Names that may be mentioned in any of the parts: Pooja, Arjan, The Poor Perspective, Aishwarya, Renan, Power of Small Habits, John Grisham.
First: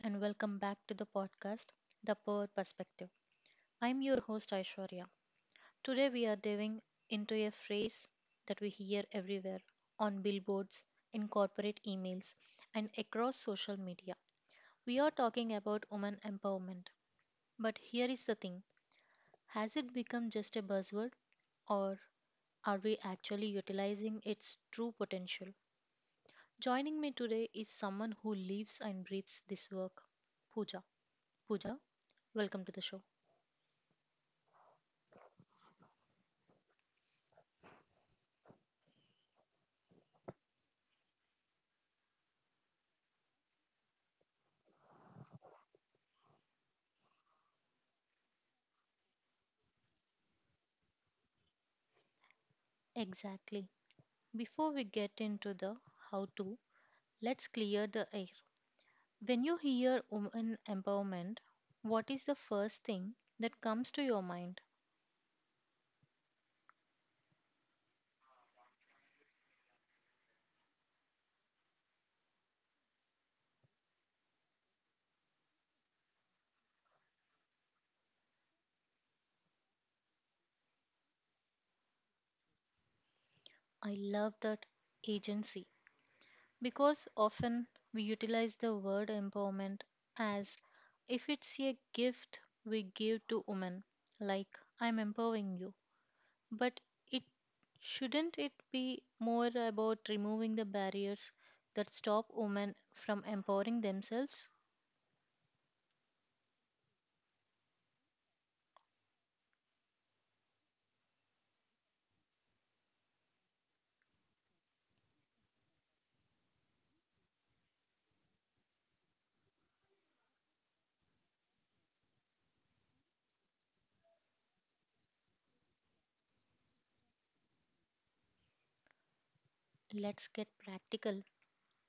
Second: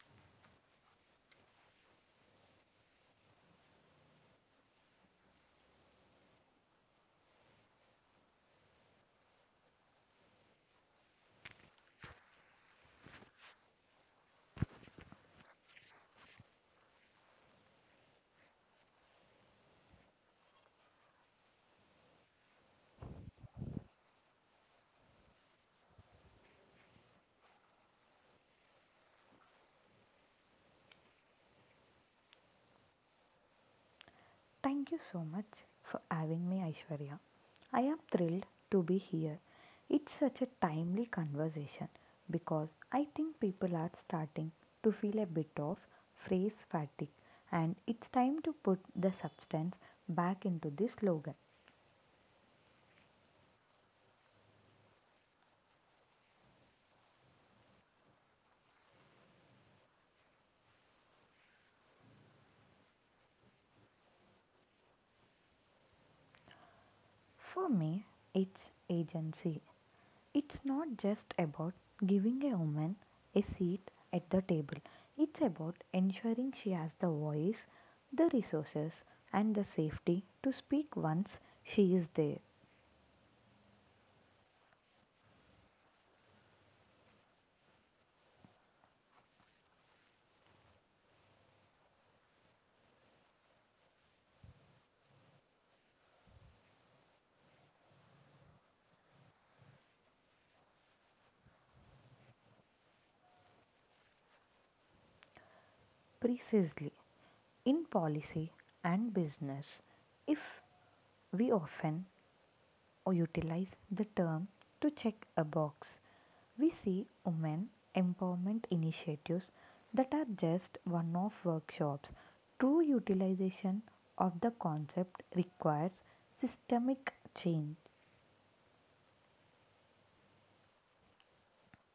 and welcome back to the podcast, The Poor Perspective. I'm your host, Aishwarya. Today, we are diving into a phrase that we hear everywhere, on billboards, in corporate emails, and across social media. We are talking about women empowerment. But here is the thing, has it become just a buzzword, or are we actually utilizing its true potential? Joining me today is someone who lives and breathes this work, Pooja. Pooja, welcome to the show. Thank you so much for having me, Aishwarya. I am thrilled to be here. It's such a timely conversation because I think people are starting to feel a bit of phrase fatigue, and it's time to put the substance back into the slogan. Exactly. Before we get into the how to, let's clear the air. When you hear women empowerment, what is the first thing that comes to your mind? For me, it's agency. It's not just about giving a woman a seat at the table, it's about ensuring she has the voice, the resources, and the safety to speak once she is there. I love that, agency, because often we utilize the word empowerment as if it's a gift we give to women, like I'm empowering you. But it, shouldn't it be more about removing the barriers that stop women from empowering themselves? Precisely. In policy and business, if we often or utilize the term to check a box. We see women empowerment initiatives that are just one off workshops. True utilization of the concept requires systemic change. Let's get practical.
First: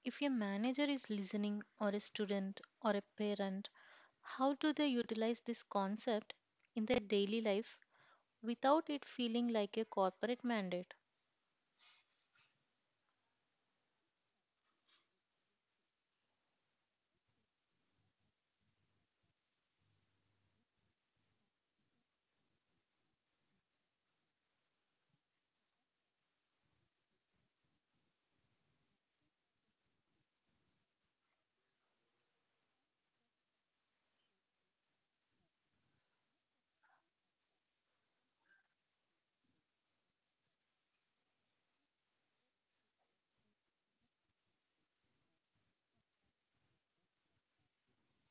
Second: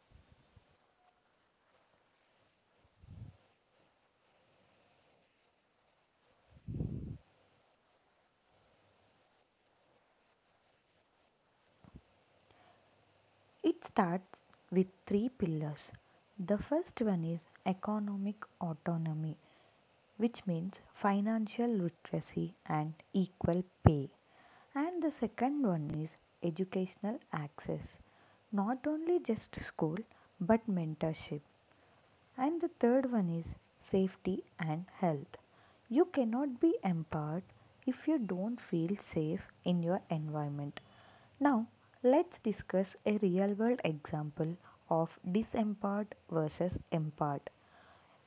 If your manager is listening, or a student, or a parent, how do they utilize this concept in their daily life without it feeling like a corporate mandate? It starts with three pillars. The first one is economic autonomy, which means financial literacy and equal pay. And the second one is educational access, not only just school but mentorship, and the third one is safety and health. You cannot be empowered if you don't feel safe in your environment. Now, let's discuss a real world example of disempowered versus empowered.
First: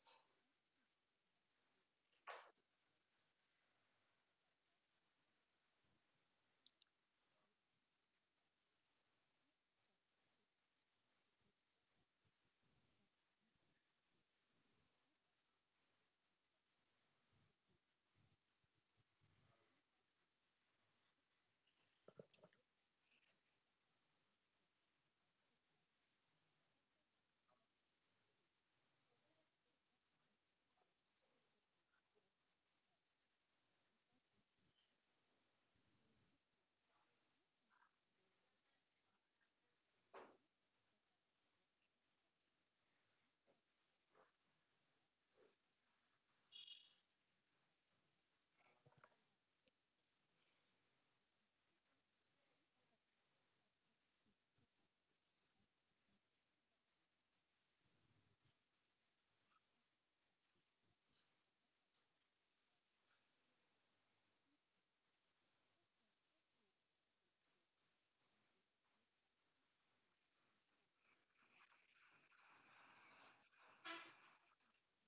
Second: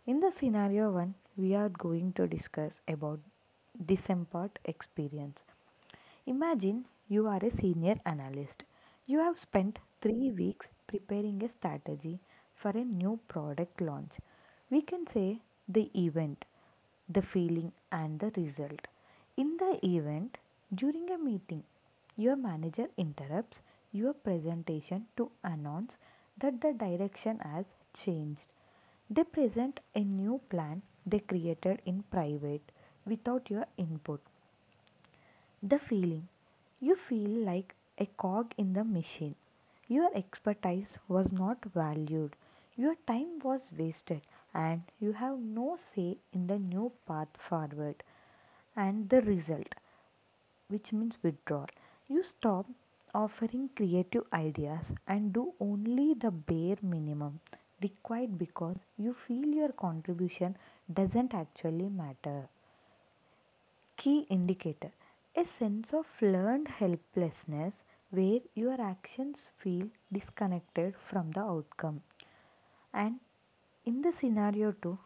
In the scenario 1, we are going to discuss about disempowered experience. Imagine you are a senior analyst. You have spent 3 weeks preparing a strategy for a new product launch. We can say the event, the feeling, and the result. In the event, during a meeting, your manager interrupts your presentation to announce that the direction has changed. They present a new plan they created in private without your input. The feeling, you feel like a cog in the machine. Your expertise was not valued, your time was wasted, and you have no say in the new path forward. And the result, which means withdrawal, you stop offering creative ideas and do only the bare minimum required because you feel your contribution doesn't actually matter. Key indicator, a sense of learned helplessness where your actions feel disconnected from the outcome. And in the scenario 2,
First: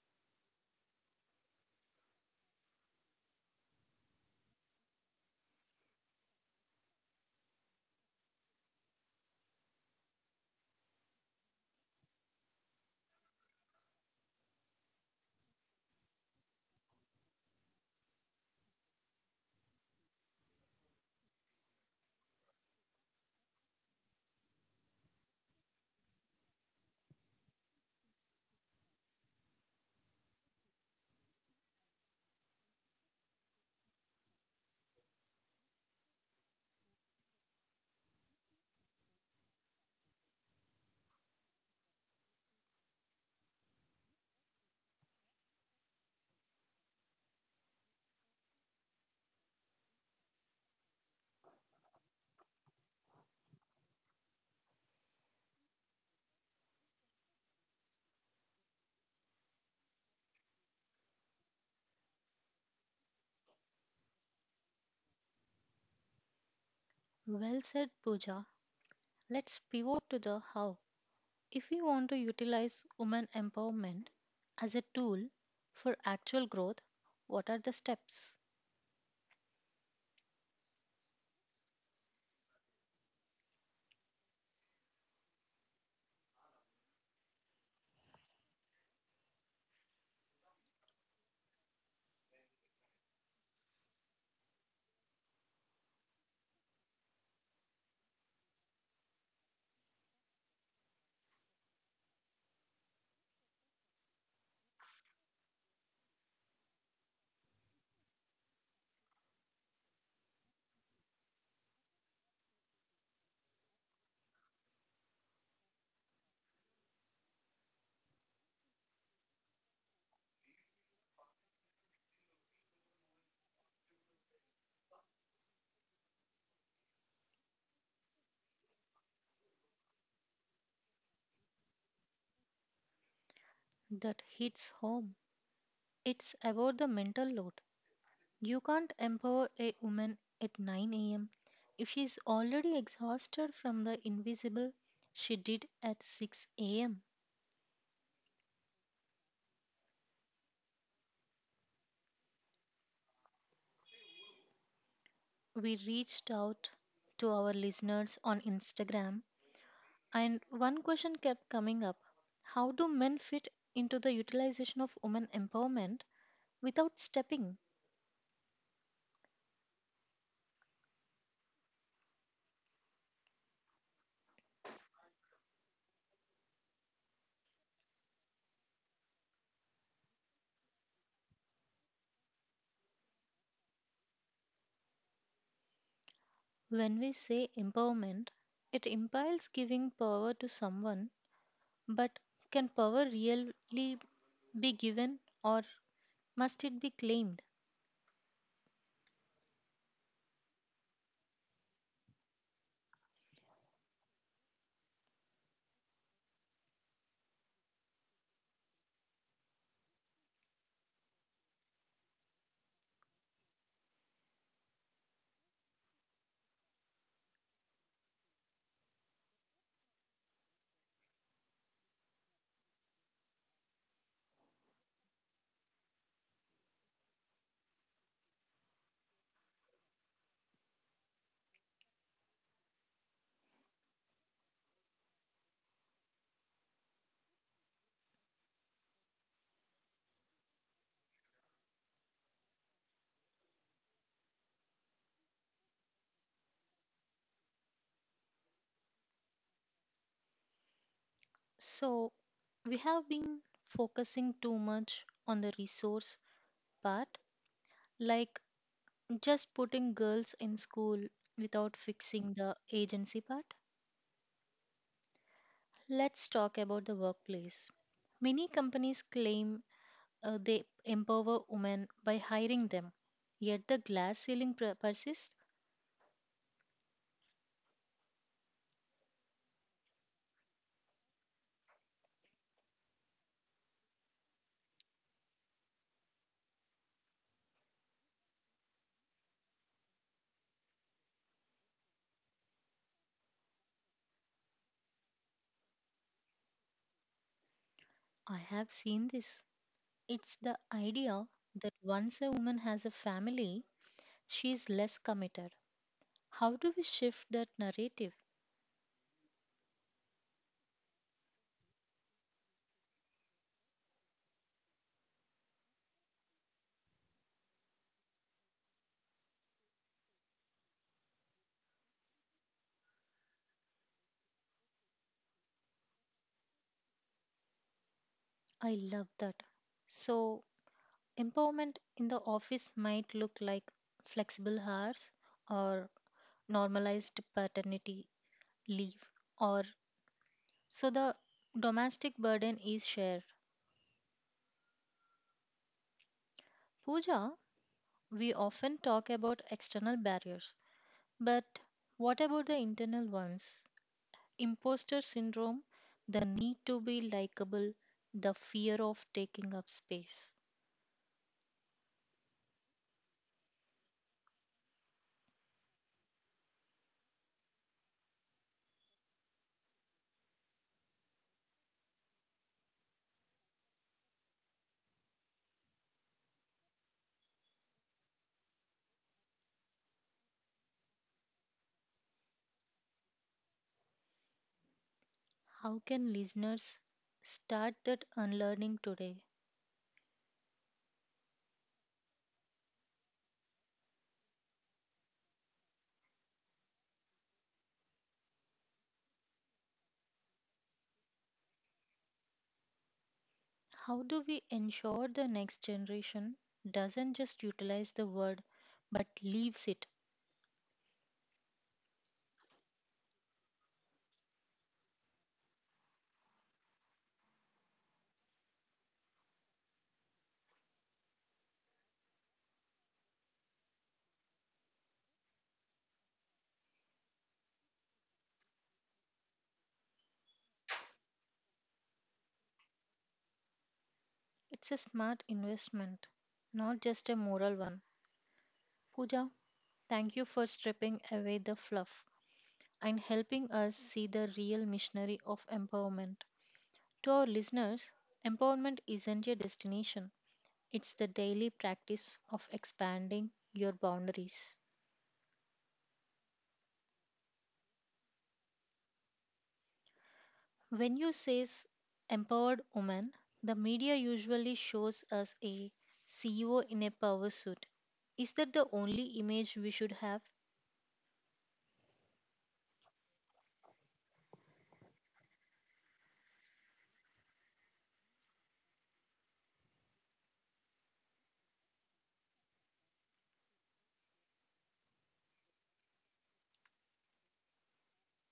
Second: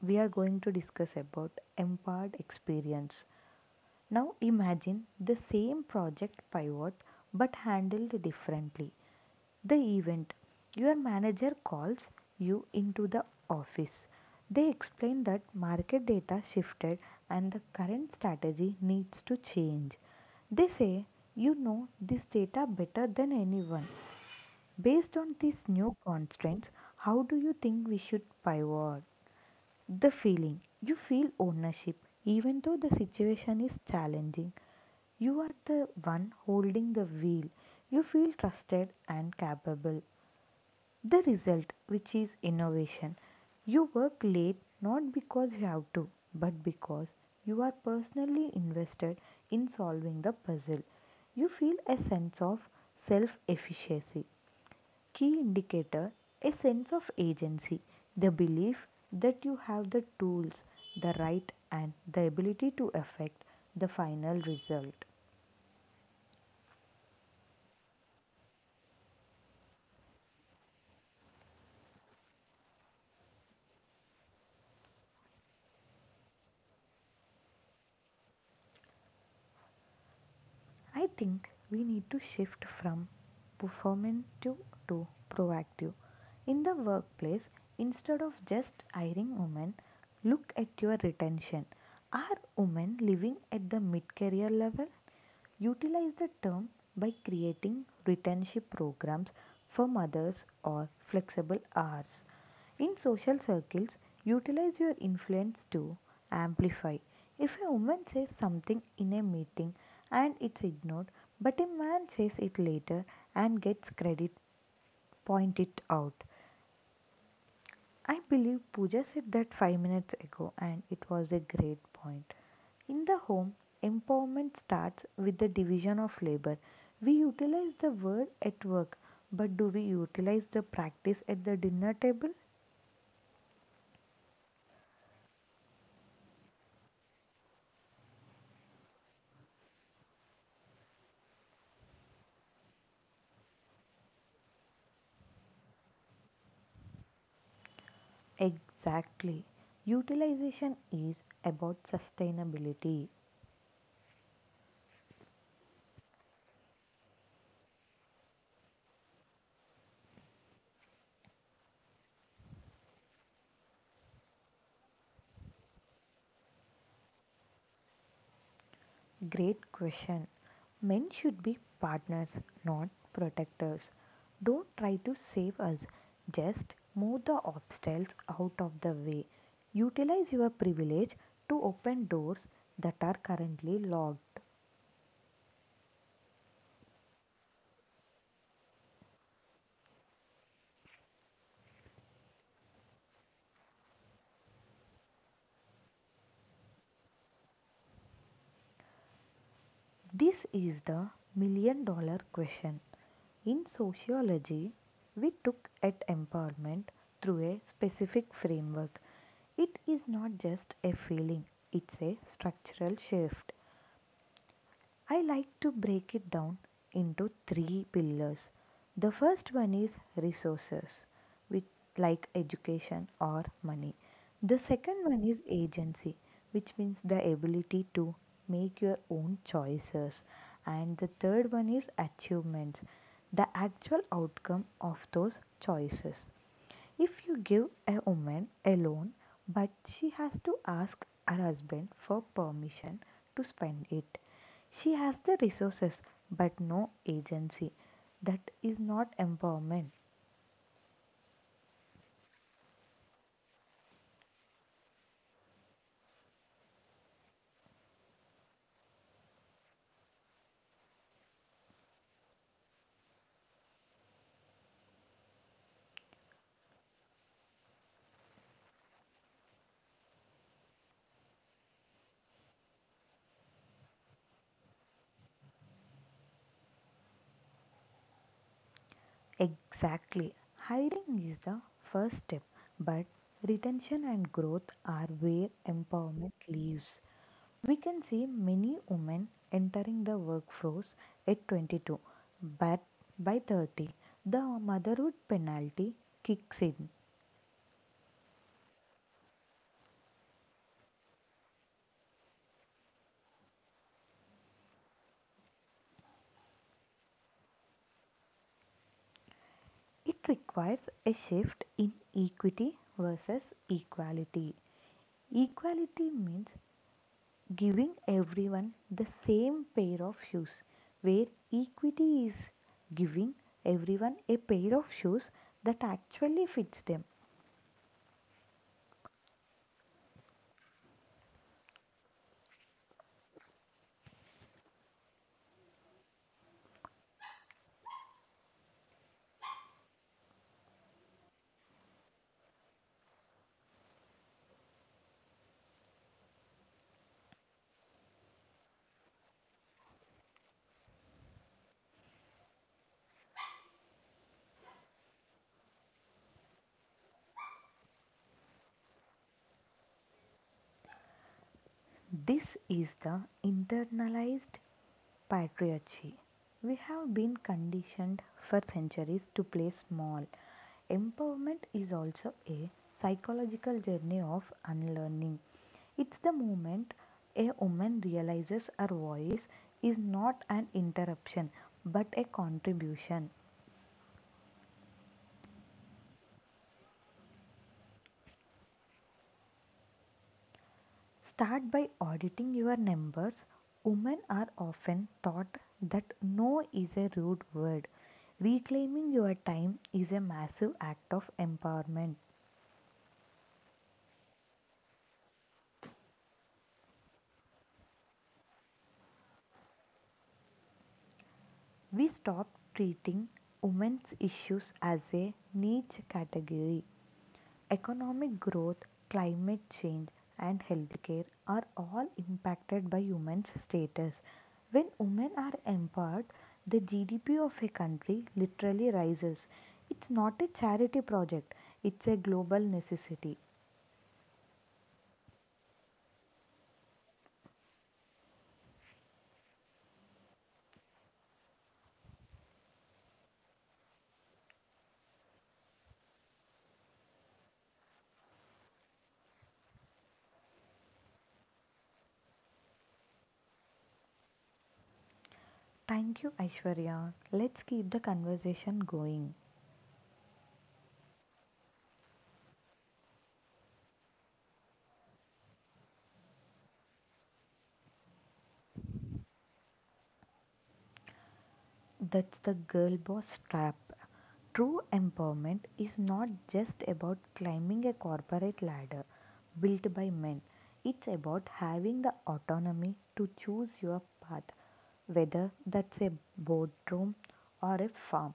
we are going to discuss about empowered experience. Now imagine the same project pivot but handled differently. The event, your manager calls you into the office. They explain that market data shifted and the current strategy needs to change. They say, you know this data better than anyone. Based on these new constraints, how do you think we should pivot? The feeling, you feel ownership, even though the situation is challenging. You are the one holding the wheel. You feel trusted and capable. The result, which is innovation. You work late not because you have to, but because you are personally invested in solving the puzzle. You feel a sense of self efficacy. Key indicator, a sense of agency, the belief that you have the tools, the right, and the ability to affect the final result. Well said, Pooja. Let's pivot to the how. If we want to utilize women empowerment as a tool for actual growth, what are the steps I think we need to shift from performative to proactive. In the workplace, instead of just hiring women, look at your retention. Are women living at the mid career level? Utilize the term by creating retention programs for mothers or flexible hours. In social circles, utilize your influence to amplify. If a woman says something in a meeting and it's ignored, but a man says it later and gets credit, point it out. I believe Pooja said that 5 minutes ago and it was a great point. In the home, empowerment starts with the division of labor. We utilize the word at work, but do we utilize the practice at the dinner table? that hits home? It's about the mental load. You can't empower a woman at 9 a.m. if she's already exhausted from the invisible she did at 6 a.m. Exactly. Utilization is about sustainability. We reached out to our listeners on Instagram, and one question kept coming up. How do men fit into the utilization of women empowerment without stepping. Great question. Men should be partners, not protectors. Don't try to save us, just move the obstacles out of the way. Utilize your privilege to open doors that are currently locked. When we say empowerment, it implies giving power to someone, but can power really be given, or must it be claimed? This is the million dollar question. In sociology, we look at empowerment through a specific framework. It is not just a feeling, it's a structural shift. I like to break it down into three pillars. The first one is resources, which like education or money. The second one is agency, which means the ability to make your own choices. And the third one is achievements, the actual outcome of those choices. If you give a woman a loan, but she has to ask her husband for permission to spend it, she has the resources but no agency. That is not empowerment. So, we have been focusing too much on the resource part, like just putting girls in school without fixing the agency part. Let's talk about the workplace. Many companies claim they empower women by hiring them. Yet the glass ceiling persists. Exactly. Hiring is the first step, but retention and growth are where empowerment lives. We can see many women entering the workforce at 22, but by 30, the motherhood penalty kicks in. I have seen this. It's the idea that once a woman has a family, she is less committed. How do we shift that narrative? It requires a shift in equity versus equality. Equality means giving everyone the same pair of shoes, where equity is giving everyone a pair of shoes that actually fits them. I love that. So, empowerment in the office might look like flexible hours or normalized paternity leave, or so the domestic burden is shared. Pooja, we often talk about external barriers, but what about the internal ones? Imposter syndrome, the need to be likable, the fear of taking up space. This is the internalized patriarchy. We have been conditioned for centuries to play small. Empowerment is also a psychological journey of unlearning. It's the moment a woman realizes her voice is not an interruption but a contribution. How can listeners start that unlearning today? Start by auditing your numbers. Women are often taught that no is a rude word. Reclaiming your time is a massive act of empowerment. How do we ensure the next generation doesn't just utilize the word but leaves it? We stop treating women's issues as a niche category. Economic growth, climate change, and healthcare are all impacted by women's status. When women are empowered, the GDP of a country literally rises. It's not a charity project, it's a global necessity. It's a smart investment, not just a moral one. Pooja, thank you for stripping away the fluff, and helping us see the real missionary of empowerment. To our listeners, empowerment isn't a destination, it's the daily practice of expanding your boundaries. Thank you, Aishwarya. Let's keep the conversation going. When you says empowered woman, the media usually shows us a CEO in a power suit. Is that the only image we should have? That's the girl boss trap. True empowerment is not just about climbing a corporate ladder built by men, it's about having the autonomy to choose your path, whether that's a boardroom or a farm.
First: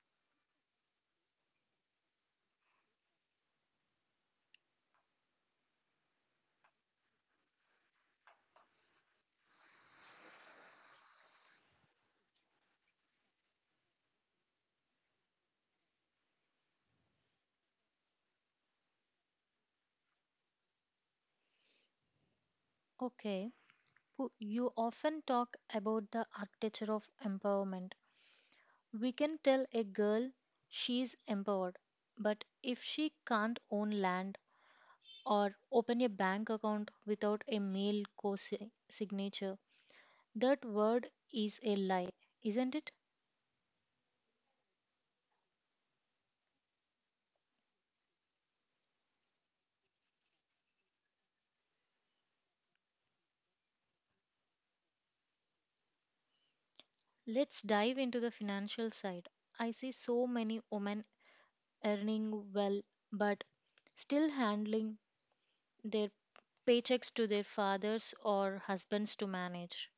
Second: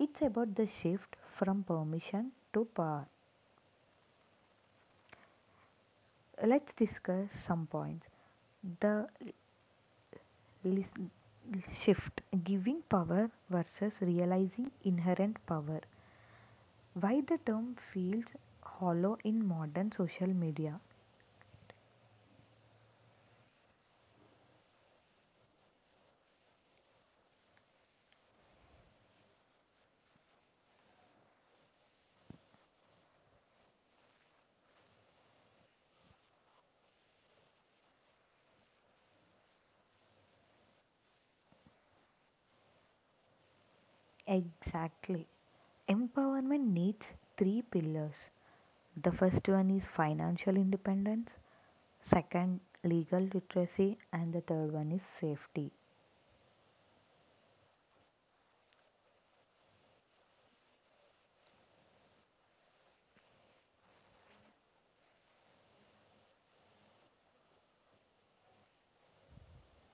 It's about the shift from permission to power. Let's discuss some points. The lis- shift, giving power versus realizing inherent power. Why the term feels hollow in modern social media? Okay. You often talk about the architecture of empowerment. We can tell a girl she's empowered, but if she can't own land or open a bank account without a male co signature, that word is a lie, isn't it? Exactly. Empowerment needs three pillars. The first one is financial independence, second, legal literacy, and the third one is safety. Let's dive into the financial side. I see so many women earning well, but still handling their paychecks to their fathers or husbands to manage.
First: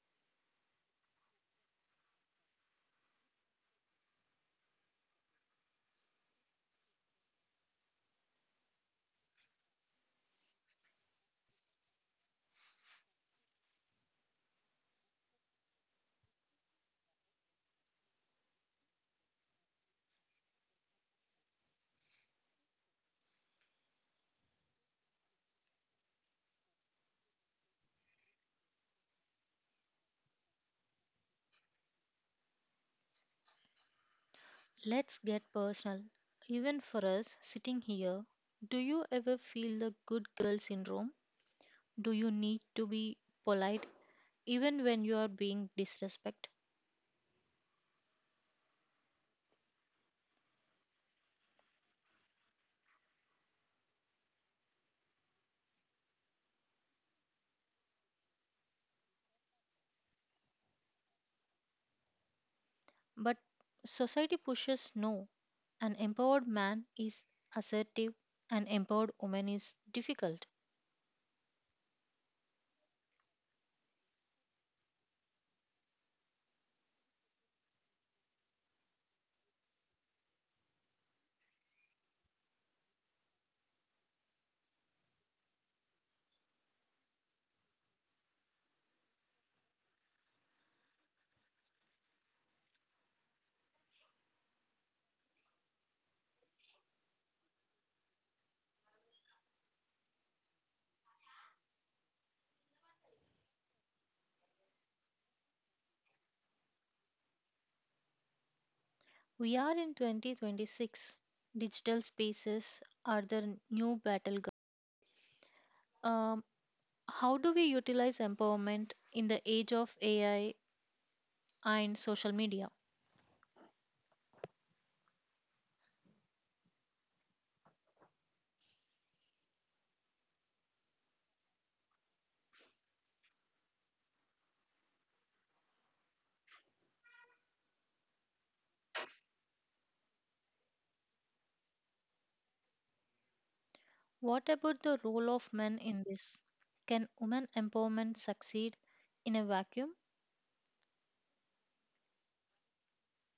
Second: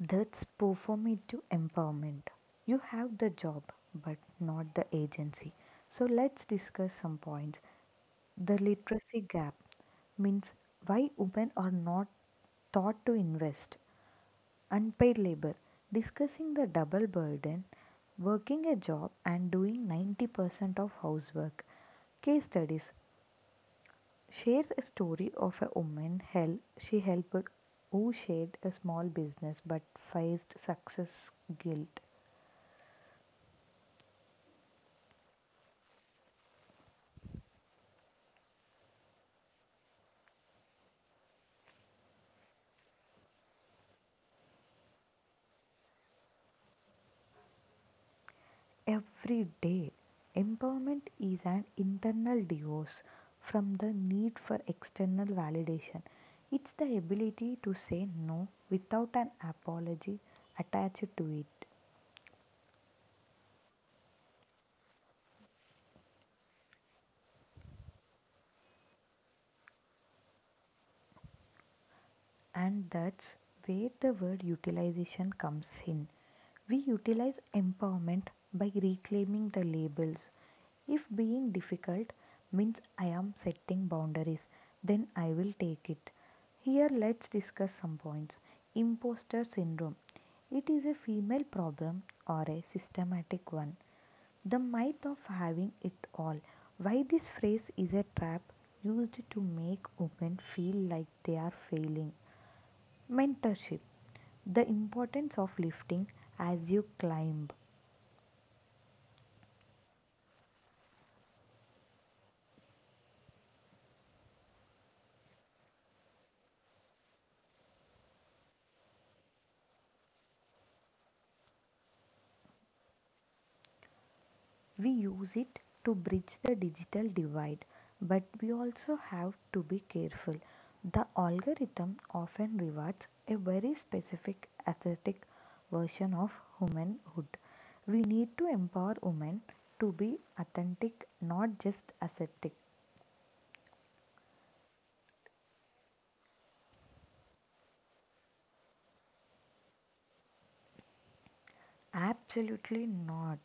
That's performative empowerment. You have the job, but not the agency. So let's discuss some points. The literacy gap means why women are not taught to invest. Unpaid labor, discussing the double burden, working a job and doing 90% of housework. Case studies, shares a story of a woman she helped, who shared a small business but faced success guilt Let's get personal. Even for us sitting here, do you ever feel the good girl syndrome? Do you need to be polite even when you are being disrespect? every day. Empowerment is an internal divorce from the need for external validation. It's the ability to say no without an apology attached to it. But society pushes no. An empowered man is assertive, an empowered woman is difficult. And that's where the word utilization comes in. We utilize empowerment by reclaiming the labels. If being difficult means I am setting boundaries, then I will take it. Here, let's discuss some points. Imposter syndrome. It is a female problem or a systematic one. The myth of having it all. Why this phrase is a trap used to make women feel like they are failing. Mentorship, the importance of lifting as you climb. We are in 2026. Digital spaces are the new battleground. Um, how do we utilize empowerment in the age of AI and social media? We use it to bridge the digital divide, but we also have to be careful. The algorithm often rewards a very specific aesthetic version of womanhood. We need to empower women to be authentic, not just aesthetic. What about the role of men in this? Can women empowerment succeed in a vacuum? Absolutely not.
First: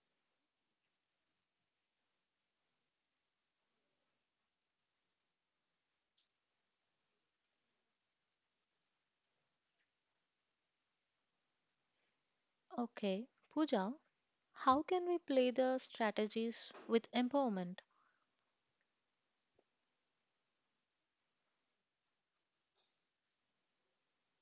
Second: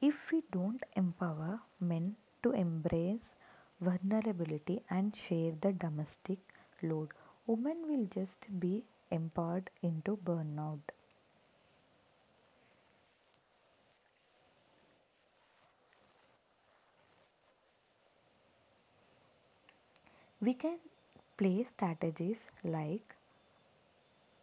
If we don't empower men to embrace vulnerability and share the domestic load, women will just be empowered into burnout. Okay, Pooja, how can we play the strategies with empowerment? We can play strategies like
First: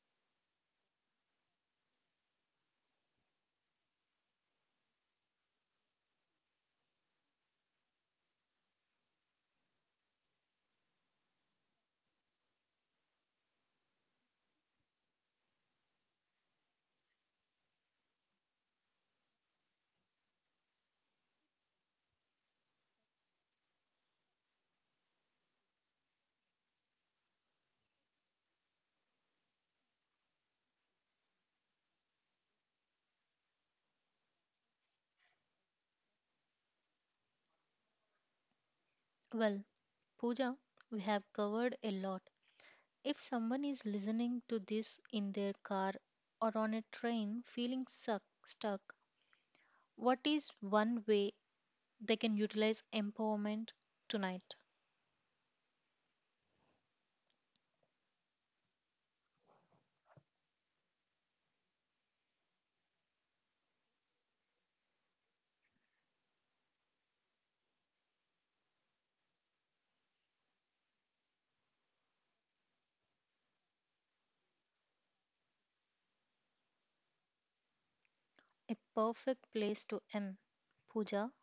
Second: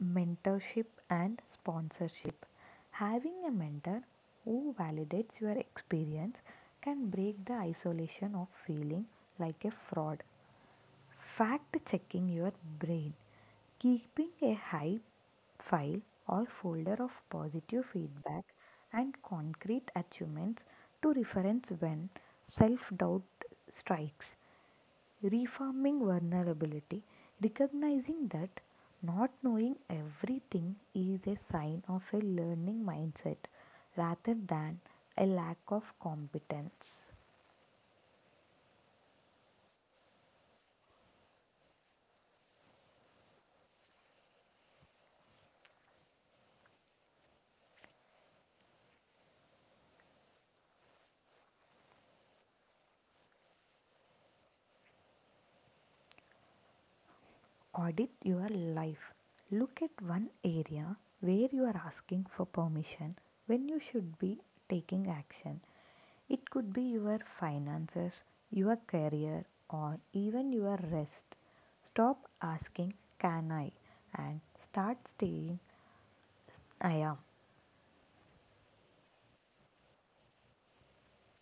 mentorship and sponsorship. Having a mentor who validates your experience can break the isolation of feeling like a fraud. Fact checking your brain. Keeping a high file or folder of positive feedback and concrete achievements to reference when self doubt strikes. Reforming vulnerability. Recognizing that not knowing everything is a sign of a learning mindset rather than a lack of competence. Well, Pooja, we have covered a lot. If someone is listening to this in their car or on a train feeling stuck, what is one way they can utilize empowerment tonight? Audit your life. Look at one area where you are asking for permission when you should be taking action. It could be your finances, your career, or even your rest. Stop asking, Can I? And start saying, I am. A perfect place to end. Pooja,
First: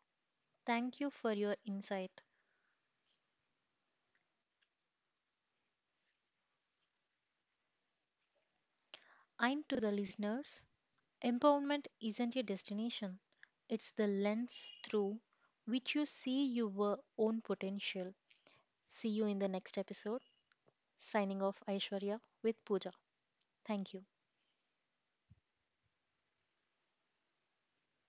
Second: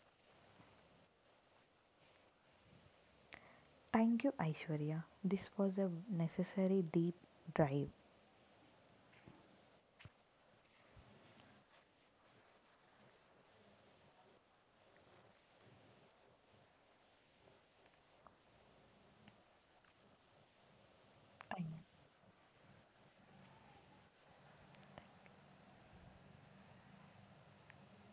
thank you for your insight. Thank you, Aishwarya. This was a necessary deep drive. And to the listeners, empowerment isn't a destination, it's the lens through which you see your own potential. See you in the next episode. Signing off, Thank you. Aishwarya with Pooja. Thank you.